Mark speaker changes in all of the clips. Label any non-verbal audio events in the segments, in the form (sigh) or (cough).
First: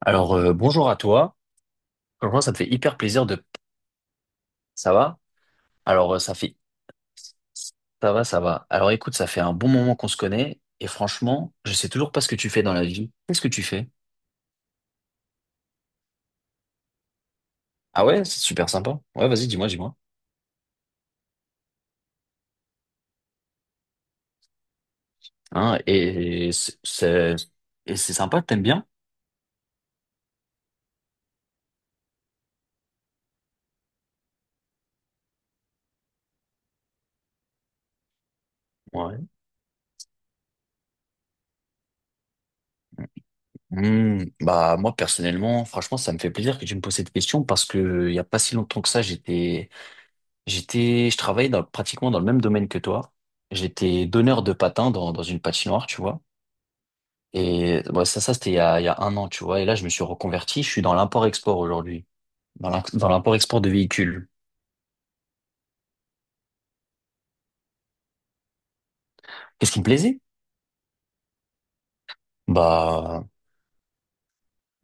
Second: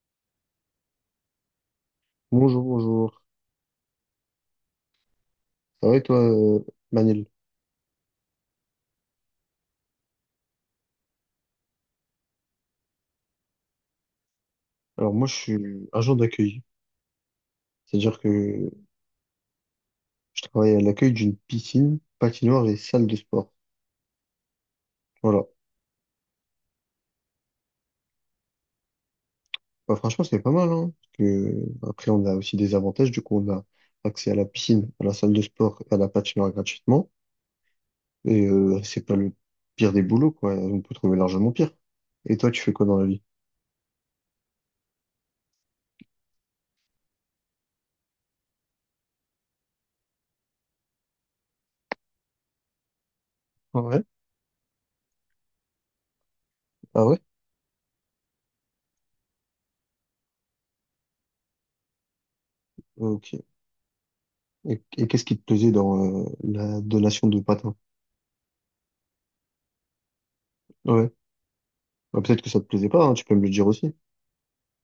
Speaker 1: Alors, bonjour à toi. Franchement, ça me
Speaker 2: Bonjour,
Speaker 1: fait hyper
Speaker 2: bonjour.
Speaker 1: plaisir de. Ça va?
Speaker 2: Ça va et
Speaker 1: Alors,
Speaker 2: toi,
Speaker 1: ça fait.
Speaker 2: Manel?
Speaker 1: Ça va, ça va. Alors, écoute, ça fait un bon moment qu'on se connaît et franchement, je sais toujours pas ce que tu fais dans la vie. Qu'est-ce que tu fais?
Speaker 2: Alors moi, je suis agent d'accueil.
Speaker 1: Ah
Speaker 2: C'est-à-dire
Speaker 1: ouais, c'est super
Speaker 2: que
Speaker 1: sympa. Ouais, vas-y, dis-moi, dis-moi.
Speaker 2: je travaille à l'accueil d'une piscine, patinoire et salle de sport. Voilà.
Speaker 1: Hein, et c'est sympa, t'aimes bien?
Speaker 2: Bah, franchement, c'est pas mal, hein, parce que après, on a aussi des avantages. Du coup, on a accès à la piscine, à la salle de sport et à la patinoire gratuitement. Et c'est pas
Speaker 1: Ouais.
Speaker 2: le pire des boulots, quoi. On peut trouver largement pire. Et toi, tu fais quoi dans la vie?
Speaker 1: Bah moi personnellement, franchement, ça me fait plaisir que tu me poses cette question parce que il y a pas si longtemps que ça, je travaillais dans, pratiquement dans le même domaine que toi.
Speaker 2: Ah ouais.
Speaker 1: J'étais donneur de patins dans, une patinoire, tu vois.
Speaker 2: Ah ouais?
Speaker 1: Et bon, ça c'était il y a 1 an, tu vois. Et là, je me suis reconverti. Je suis dans l'import-export aujourd'hui, dans
Speaker 2: Ok.
Speaker 1: l'import-export de véhicules.
Speaker 2: Et qu'est-ce qui te plaisait dans la donation de patins?
Speaker 1: Qu'est-ce qui me plaisait?
Speaker 2: Ouais. Bah, peut-être que ça te plaisait pas, hein, tu
Speaker 1: Bah,
Speaker 2: peux me le dire aussi.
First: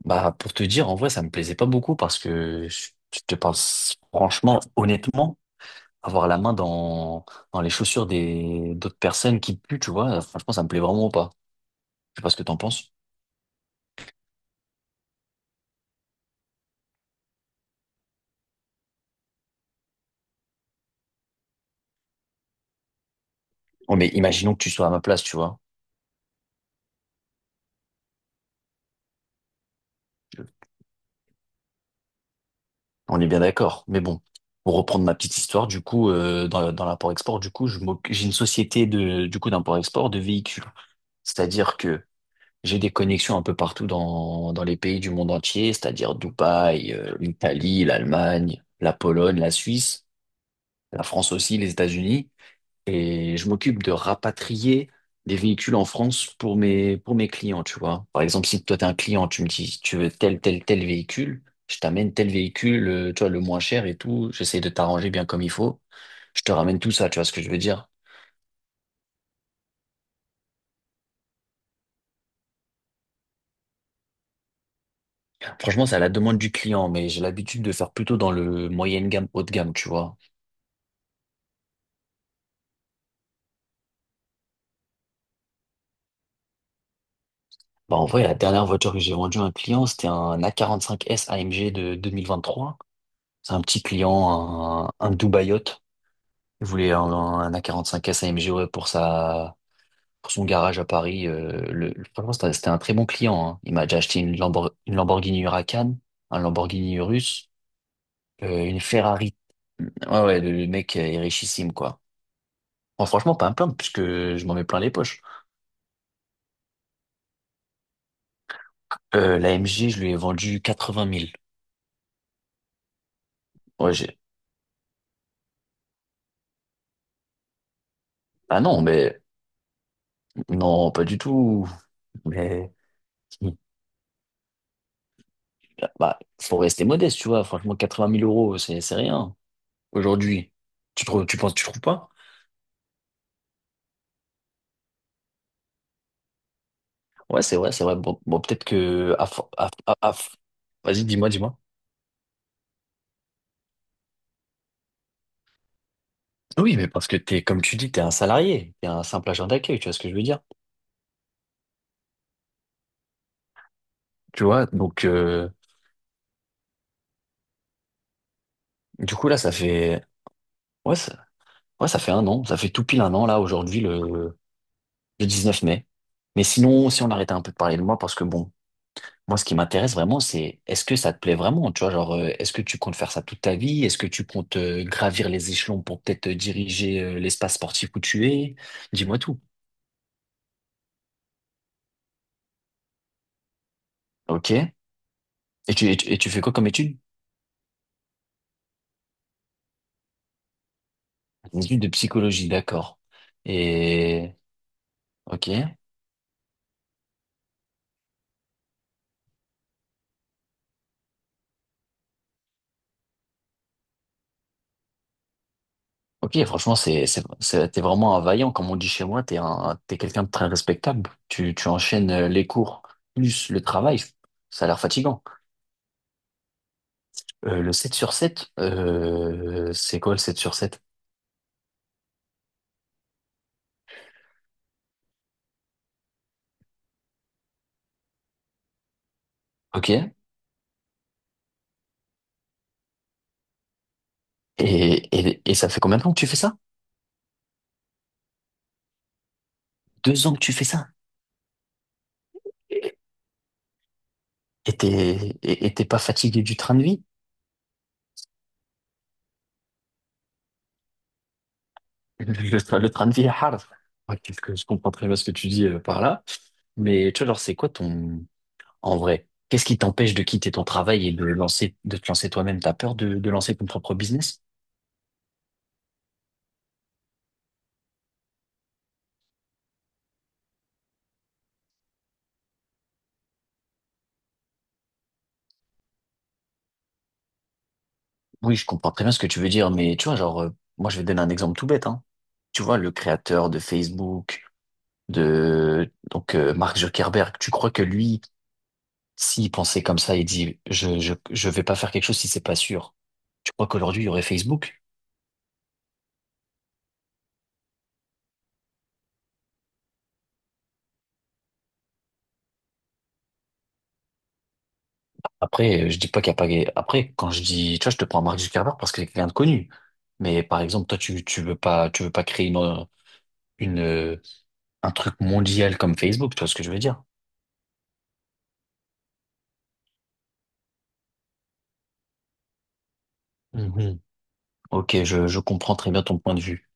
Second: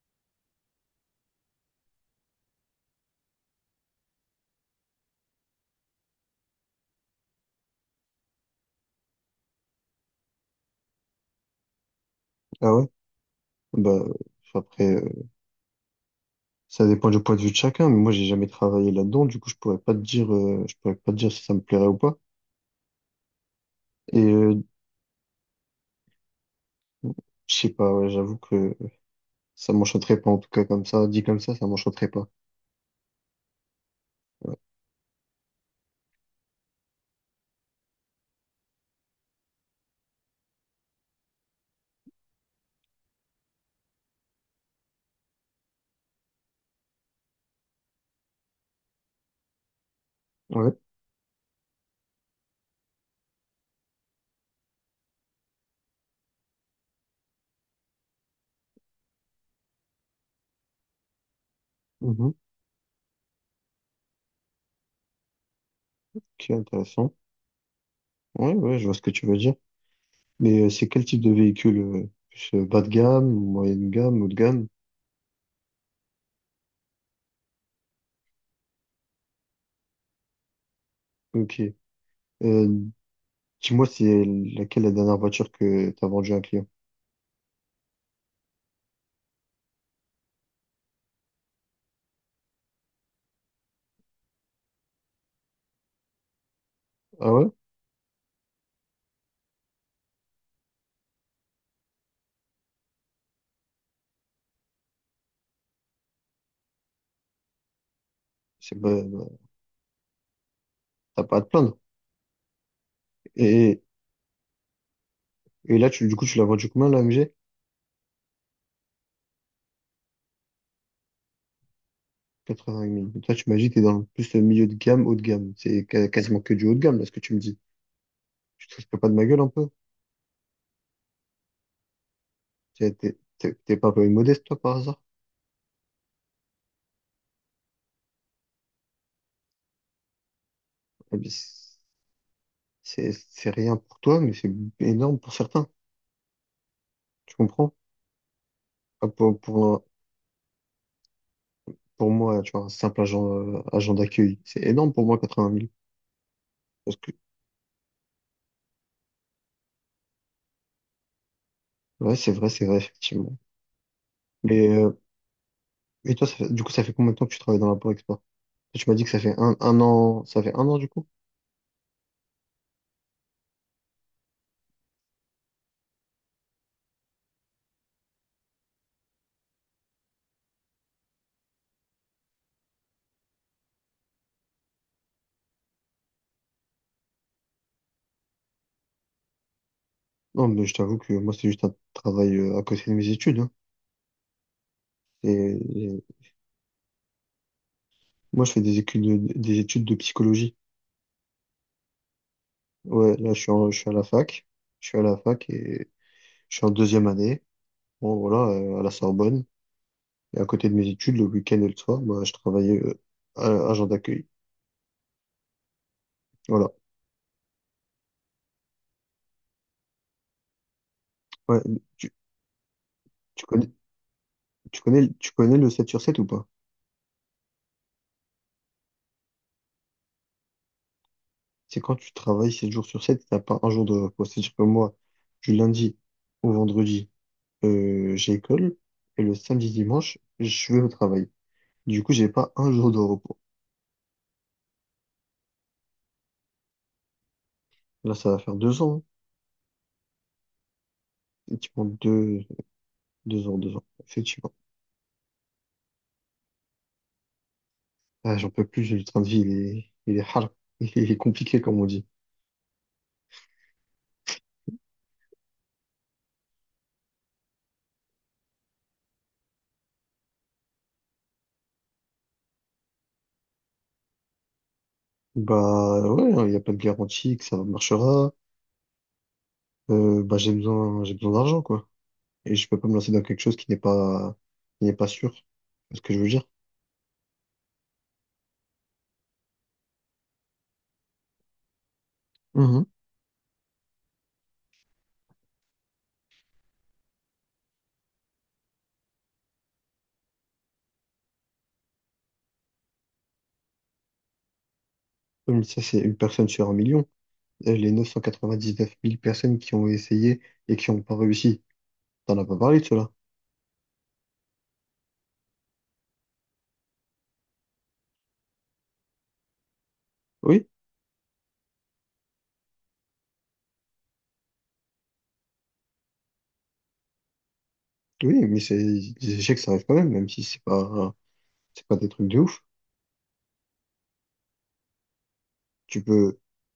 Speaker 1: bah, pour te dire, en vrai, ça me plaisait pas beaucoup parce que je te parle franchement, honnêtement, avoir la main dans, les chaussures d'autres personnes qui puent, tu vois, franchement, ça me plaît vraiment pas. Je sais pas ce que t'en
Speaker 2: Ah ouais?
Speaker 1: penses.
Speaker 2: Bah, enfin, après, ça dépend du point de vue de chacun, mais moi, j'ai jamais travaillé là-dedans, du coup, je pourrais pas te dire si ça me plairait ou pas.
Speaker 1: Oh, mais
Speaker 2: Et
Speaker 1: imaginons que tu sois à ma place, tu vois.
Speaker 2: je sais pas, ouais, j'avoue que ça m'enchanterait pas, en tout cas, comme ça, dit comme ça m'enchanterait pas.
Speaker 1: On est bien d'accord. Mais bon,
Speaker 2: Ouais.
Speaker 1: pour reprendre ma petite histoire, du coup, dans, l'import-export, du coup, j'ai une société du coup, d'import-export de véhicules. C'est-à-dire que j'ai des connexions un peu partout dans les pays du monde entier, c'est-à-dire Dubaï, l'Italie, l'Allemagne, la Pologne, la Suisse,
Speaker 2: Ouais.
Speaker 1: la France aussi, les États-Unis. Et je m'occupe de rapatrier des véhicules en France pour mes clients, tu vois. Par exemple, si toi, t'es un client, tu me dis, tu veux tel, tel, tel véhicule, je t'amène tel
Speaker 2: Mhm.
Speaker 1: véhicule, tu vois, le moins cher et tout. J'essaie de t'arranger bien comme il faut. Je
Speaker 2: Ok,
Speaker 1: te ramène tout ça,
Speaker 2: intéressant.
Speaker 1: tu vois ce que je veux dire.
Speaker 2: Ouais, ouais, je vois ce que tu veux dire. Mais c'est quel type de véhicule? Plus bas de gamme, moyenne gamme, haut de gamme?
Speaker 1: Franchement, c'est à la demande du client, mais j'ai l'habitude de faire plutôt dans le moyenne gamme, haut de gamme, tu vois.
Speaker 2: Ok. Euh, dis-moi, c'est laquelle la dernière voiture que t'as vendue à un client?
Speaker 1: Bah, en vrai, la dernière voiture que j'ai vendue à un client, c'était un A45S AMG de 2023. C'est un petit client, un Dubaïot. Il voulait un,
Speaker 2: Ah ouais?
Speaker 1: un a cinq s AMG ouais, pour son garage à Paris. Franchement, c'était un très bon client. Hein. Il m'a déjà acheté une Lamborghini Huracan, un Lamborghini Urus,
Speaker 2: C'est
Speaker 1: une
Speaker 2: pas,
Speaker 1: Ferrari. Ouais, ouais, le mec est
Speaker 2: t'as pas à te
Speaker 1: richissime,
Speaker 2: plaindre.
Speaker 1: quoi. Bon, franchement, pas un plaindre,
Speaker 2: et
Speaker 1: puisque je m'en mets plein les poches.
Speaker 2: Et là, du coup, tu l'as vendu combien, l'AMG?
Speaker 1: L'AMG, je lui ai vendu 80 000.
Speaker 2: 85 000. Toi, tu m'as dit que t'es
Speaker 1: Ouais,
Speaker 2: dans
Speaker 1: j'ai.
Speaker 2: plus le milieu de gamme, haut de gamme. Quasiment que du haut de gamme, là, ce que tu me dis.
Speaker 1: Ah
Speaker 2: Tu te
Speaker 1: non,
Speaker 2: fais pas de
Speaker 1: mais
Speaker 2: ma gueule un peu?
Speaker 1: non, pas du tout. Mais
Speaker 2: T'es pas un peu modeste, toi, par hasard?
Speaker 1: bah, faut rester modeste, tu vois. Franchement, 80 000 euros, c'est rien. Aujourd'hui, tu
Speaker 2: Eh
Speaker 1: trouves,
Speaker 2: bien,
Speaker 1: tu penses, tu trouves pas?
Speaker 2: c'est rien pour toi, mais c'est énorme pour certains. Tu
Speaker 1: Ouais, c'est
Speaker 2: comprends?
Speaker 1: vrai, c'est vrai. Bon, bon, peut-être
Speaker 2: Ah,
Speaker 1: que. À
Speaker 2: Pour,
Speaker 1: fo-
Speaker 2: pour, un-
Speaker 1: à Vas-y, dis-moi, dis-moi.
Speaker 2: pour moi, tu vois, un simple agent, agent d'accueil, c'est énorme pour moi, 80 000.
Speaker 1: Oui, mais
Speaker 2: Parce
Speaker 1: parce
Speaker 2: que,
Speaker 1: que t'es, comme tu dis, t'es un salarié, t'es un simple agent d'accueil, tu vois ce que je veux dire?
Speaker 2: ouais, c'est vrai, effectivement.
Speaker 1: Tu vois,
Speaker 2: Mais,
Speaker 1: donc
Speaker 2: et toi, du coup, ça fait combien de temps que tu travailles dans la Export? Tu m'as dit que
Speaker 1: du
Speaker 2: ça
Speaker 1: coup
Speaker 2: fait
Speaker 1: là, ça
Speaker 2: un
Speaker 1: fait
Speaker 2: an, ça fait 1 an, du
Speaker 1: ouais,
Speaker 2: coup?
Speaker 1: ça... ouais, ça fait 1 an, ça fait tout pile 1 an là aujourd'hui Le 19 mai. Mais sinon, si on arrêtait un peu de parler de moi, parce que bon, moi ce qui m'intéresse vraiment, c'est est-ce que ça te plaît vraiment, tu vois, genre est-ce que tu comptes faire ça toute ta vie? Est-ce que tu comptes gravir les échelons pour peut-être diriger l'espace sportif où tu es? Dis-moi tout.
Speaker 2: Non, mais je t'avoue que moi, c'est juste un travail à côté de mes études, hein.
Speaker 1: Ok.
Speaker 2: Et,
Speaker 1: Et tu, et
Speaker 2: et
Speaker 1: tu, et tu fais quoi comme étude?
Speaker 2: moi, je fais des études de psychologie.
Speaker 1: Une étude de psychologie, d'accord.
Speaker 2: Ouais, là, je suis à la
Speaker 1: Et,
Speaker 2: fac. Je suis à la fac
Speaker 1: ok.
Speaker 2: et je suis en 2e année. Bon, voilà, à la Sorbonne. Et à côté de mes études, le week-end et le soir, moi, je travaillais agent d'accueil.
Speaker 1: Ok,
Speaker 2: Voilà.
Speaker 1: franchement, t'es vraiment un vaillant, comme on dit chez moi, t'es quelqu'un de très respectable. Tu,
Speaker 2: Ouais,
Speaker 1: tu enchaînes
Speaker 2: tu,
Speaker 1: les cours,
Speaker 2: tu
Speaker 1: plus le
Speaker 2: connais,
Speaker 1: travail. Ça a l'air fatigant.
Speaker 2: tu connais le 7 sur 7 ou pas?
Speaker 1: Le 7 sur 7, c'est quoi le sept sur sept?
Speaker 2: C'est quand tu travailles 7 jours sur sept, t'as pas un jour de repos. C'est-à-dire que moi, du lundi au vendredi, j'ai école et le samedi
Speaker 1: Ok. Et,
Speaker 2: dimanche, je vais au travail. Du coup, j'ai pas un jour de repos.
Speaker 1: et, et ça fait combien de temps que tu fais ça?
Speaker 2: Là, ça va faire 2 ans.
Speaker 1: 2 ans que tu fais ça.
Speaker 2: Effectivement, 2 ans, 2 ans. Effectivement.
Speaker 1: Et t'es pas fatigué du train de vie?
Speaker 2: Ah, j'en peux plus, le train de vie, il est hard. (laughs) Il est compliqué, comme on dit.
Speaker 1: (laughs) Le train de vie est hard. Ok, je comprends très bien ce que tu dis par là. Mais tu vois, genre, c'est quoi ton. En vrai, qu'est-ce qui t'empêche de quitter ton travail et de te lancer toi-même? T'as peur de lancer ton propre business?
Speaker 2: Bah, ouais, hein, il n'y a pas de garantie que ça marchera. Bah, j'ai besoin d'argent, quoi. Et je peux pas me lancer dans quelque chose qui n'est pas sûr. C'est ce que je veux dire.
Speaker 1: Oui, je comprends très bien ce que tu veux dire, mais tu vois, genre, moi, je vais te donner un exemple tout bête, hein. Tu vois,
Speaker 2: Mhm.
Speaker 1: le créateur de Facebook, donc, Mark Zuckerberg, tu crois que lui, s'il pensait comme ça, il dit, je vais pas faire quelque chose si c'est pas sûr. Tu crois qu'aujourd'hui, il y aurait Facebook?
Speaker 2: Comme ça, c'est une personne sur un million. Les 999 000 personnes qui ont essayé et qui n'ont pas réussi. T'en as pas parlé de cela.
Speaker 1: Après, je dis pas qu'il y a pas. Après, quand je dis, tu vois, je te prends Mark Zuckerberg parce que c'est quelqu'un de connu. Mais par
Speaker 2: Oui,
Speaker 1: exemple, toi, tu veux pas, tu veux pas, créer une, euh, un truc mondial comme Facebook, tu vois ce que je veux dire?
Speaker 2: oui, mais c'est des échecs, ça arrive quand même, même si c'est pas des trucs de ouf.
Speaker 1: Mhm. Ok, je comprends très
Speaker 2: Tu
Speaker 1: bien ton point
Speaker 2: peux,
Speaker 1: de vue.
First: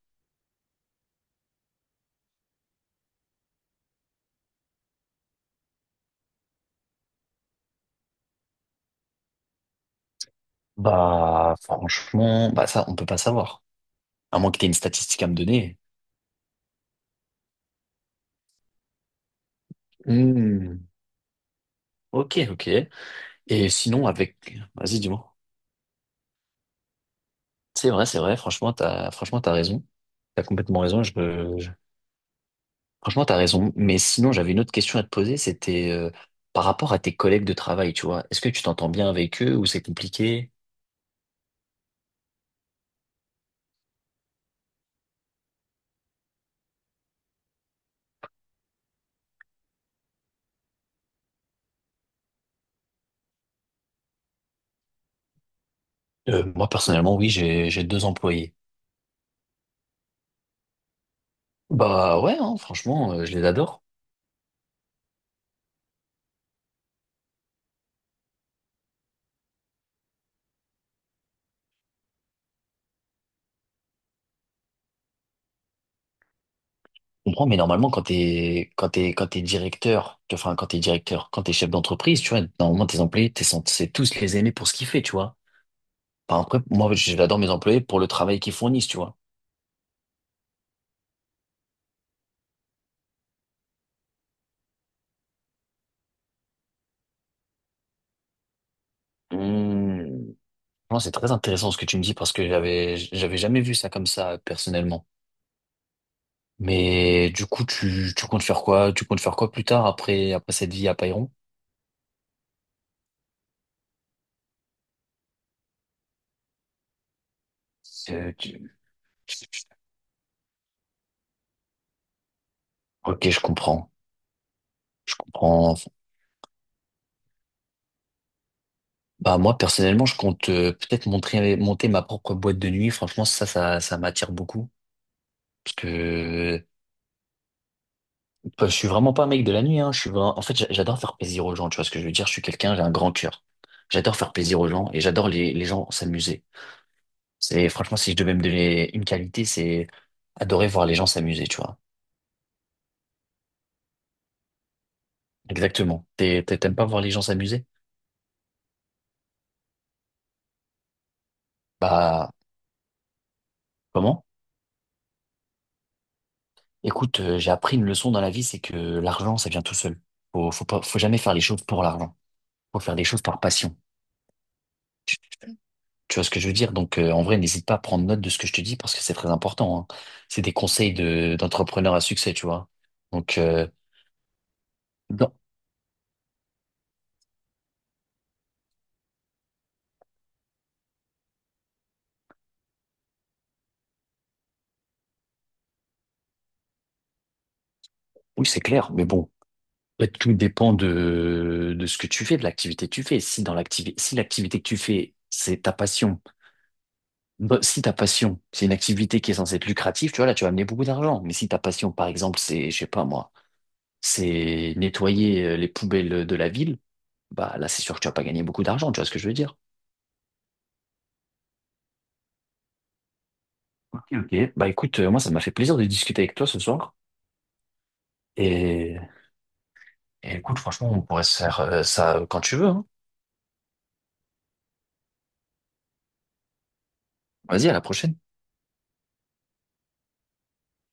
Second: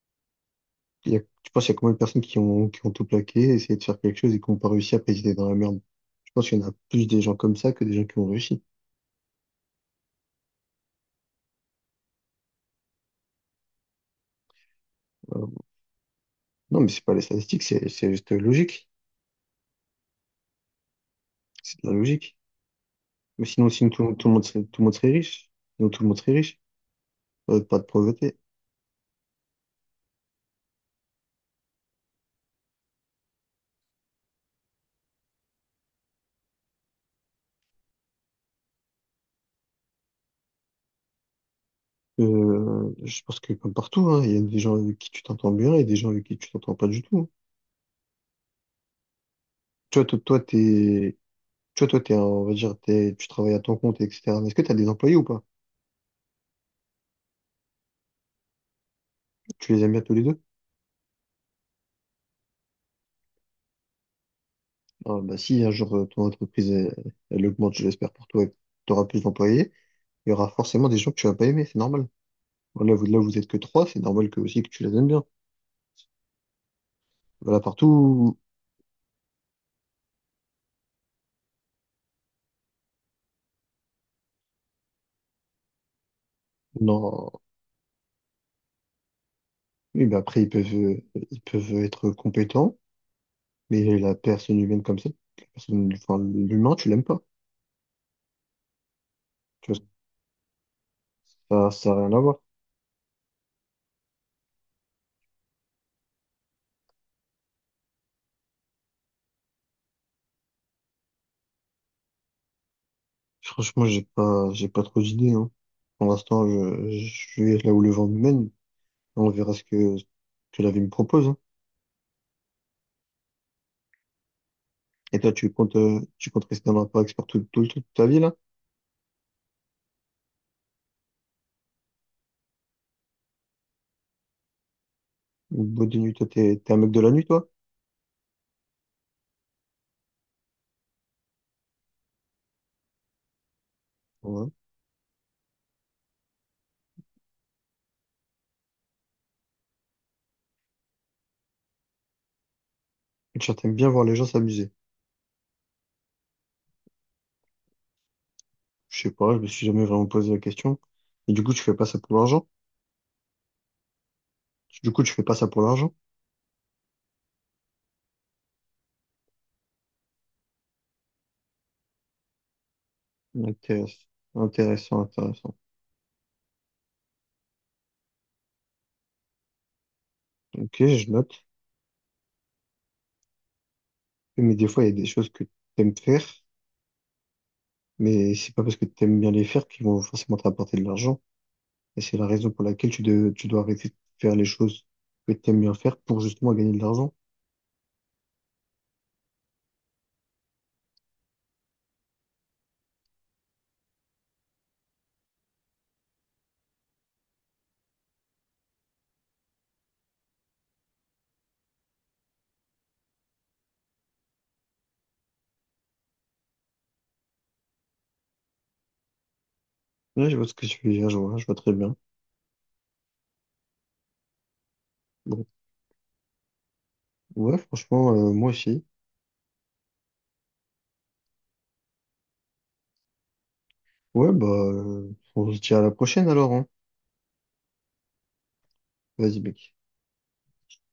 Speaker 2: tu penses qu'il y a combien de personnes qui ont tout plaqué, essayé de faire quelque chose et qui n'ont pas réussi à ils dans la merde. Je pense qu'il y en a plus des gens comme ça que des gens qui ont réussi.
Speaker 1: Bah, franchement, bah ça, on peut pas savoir. À moins que tu aies une statistique à me
Speaker 2: Euh,
Speaker 1: donner.
Speaker 2: non, mais c'est pas les statistiques, c'est juste logique.
Speaker 1: Hmm,
Speaker 2: C'est de la logique.
Speaker 1: Ok, ok.
Speaker 2: Mais sinon,
Speaker 1: Et
Speaker 2: sinon
Speaker 1: sinon,
Speaker 2: tout le monde serait, tout le monde
Speaker 1: vas-y,
Speaker 2: serait
Speaker 1: dis-moi.
Speaker 2: riche. Sinon, tout le monde serait riche. Pas de
Speaker 1: C'est vrai, c'est vrai.
Speaker 2: pauvreté.
Speaker 1: Franchement, t'as raison. T'as complètement raison. Franchement, t'as raison. Mais sinon, j'avais une autre question à te poser. C'était par rapport à tes collègues de travail, tu vois. Est-ce que tu t'entends bien avec eux ou c'est compliqué?
Speaker 2: Je pense que comme partout, hein, il y a des gens avec qui tu t'entends bien et des gens avec qui tu t'entends pas du tout. Toi, toi, toi, t'es, Tu vois, toi, t'es un- on va dire, tu travailles à ton compte, etc. Mais est-ce que tu as des employés ou pas?
Speaker 1: Moi, personnellement, oui, j'ai 2 employés.
Speaker 2: Tu les aimes bien tous les deux?
Speaker 1: Bah ouais, hein, franchement, je les adore.
Speaker 2: Ah, bah, si un jour elle augmente, je l'espère pour toi, et que tu auras plus d'employés, il y aura forcément des gens que tu vas pas aimer, c'est normal. Voilà, vous êtes que trois, c'est normal que aussi que tu les aimes bien.
Speaker 1: Je comprends, mais
Speaker 2: Voilà,
Speaker 1: normalement, quand
Speaker 2: partout.
Speaker 1: t'es, directeur, tu enfin, quand t'es chef d'entreprise, tu vois, normalement, tes employés, t'es censé tous les aimer pour ce qu'ils font, tu vois. Enfin, après, moi,
Speaker 2: Non.
Speaker 1: j'adore mes employés pour le travail qu'ils fournissent, tu vois.
Speaker 2: Oui, mais après, ils peuvent être compétents, mais la personne humaine comme ça, la personne, enfin, l'humain, tu l'aimes pas. Tu
Speaker 1: Hum. Non, c'est très
Speaker 2: vois,
Speaker 1: intéressant ce que
Speaker 2: ça
Speaker 1: tu me
Speaker 2: n'a rien
Speaker 1: dis
Speaker 2: à
Speaker 1: parce
Speaker 2: voir.
Speaker 1: que j'avais jamais vu ça comme ça, personnellement. Mais du coup, tu comptes faire quoi? Tu comptes faire quoi plus tard après cette vie à Payron?
Speaker 2: Franchement, j'ai pas trop d'idées, hein. Pour l'instant, je vais là où le vent me
Speaker 1: Euh,
Speaker 2: mène.
Speaker 1: tu-
Speaker 2: On verra ce que la vie me propose, hein.
Speaker 1: Ok, je comprends. Je
Speaker 2: Et toi,
Speaker 1: comprends.
Speaker 2: tu comptes rester dans l'impact expert toute ta vie, là?
Speaker 1: Bah moi personnellement, je compte peut-être monter ma propre boîte de nuit. Franchement, ça m'attire beaucoup
Speaker 2: Ou
Speaker 1: parce
Speaker 2: bout de nuit,
Speaker 1: que
Speaker 2: t'es un mec de la nuit, toi?
Speaker 1: bah, je suis vraiment pas un mec de la nuit hein. Je suis en fait, j'adore faire plaisir aux gens, tu vois ce que je veux dire? Je suis quelqu'un, j'ai un grand cœur. J'adore faire
Speaker 2: Ouais.
Speaker 1: plaisir aux gens et j'adore les gens s'amuser. C'est franchement si je devais me donner une qualité, c'est adorer voir les gens s'amuser, tu vois.
Speaker 2: Et tu t'aimes bien voir les gens s'amuser.
Speaker 1: Exactement. T'aimes pas voir les gens s'amuser?
Speaker 2: Je sais pas, je me suis jamais vraiment posé la question. Et du coup, tu fais pas ça pour
Speaker 1: Bah,
Speaker 2: l'argent?
Speaker 1: comment?
Speaker 2: Du coup, tu fais pas ça pour l'argent?
Speaker 1: Écoute, j'ai appris une leçon dans la vie, c'est que l'argent, ça vient tout seul. Faut jamais faire les choses pour l'argent. Faut faire les choses par passion.
Speaker 2: Intéressant, intéressant.
Speaker 1: Tu vois ce que je veux dire? Donc, en vrai, n'hésite pas à prendre note de ce que je te dis parce que c'est très important, hein. C'est des
Speaker 2: Ok,
Speaker 1: conseils
Speaker 2: je note.
Speaker 1: d'entrepreneurs à succès, tu vois. Donc,
Speaker 2: Mais des fois, il y a des choses
Speaker 1: non.
Speaker 2: que t'aimes faire, mais c'est pas parce que t'aimes bien les faire qu'ils vont forcément t'apporter de l'argent. Et c'est la raison pour laquelle tu dois arrêter de faire les choses que tu aimes bien faire pour justement gagner de l'argent.
Speaker 1: Oui, c'est clair, mais bon. En fait, tout dépend de ce que tu fais, de l'activité que tu fais. Si l'activité que tu fais, c'est ta passion, bah, si ta passion, c'est une activité qui est censée être lucrative, tu vois, là, tu vas amener beaucoup d'argent. Mais si ta passion, par exemple, c'est, je sais pas moi, c'est nettoyer les poubelles de la ville, bah là, c'est sûr que tu vas pas gagner beaucoup d'argent, tu vois ce que je veux dire?
Speaker 2: Ouais, je vois ce que tu veux dire, je vois très bien.
Speaker 1: Ok, ok. Bah écoute, moi, ça m'a
Speaker 2: Bon,
Speaker 1: fait plaisir de discuter avec toi ce soir.
Speaker 2: ouais, franchement, moi aussi.
Speaker 1: Et, et écoute, franchement, on pourrait se faire ça quand tu veux, hein.
Speaker 2: Ouais, bah, euh, on se dit à la prochaine alors, hein.
Speaker 1: Vas-y, à la prochaine.
Speaker 2: Vas-y, mec.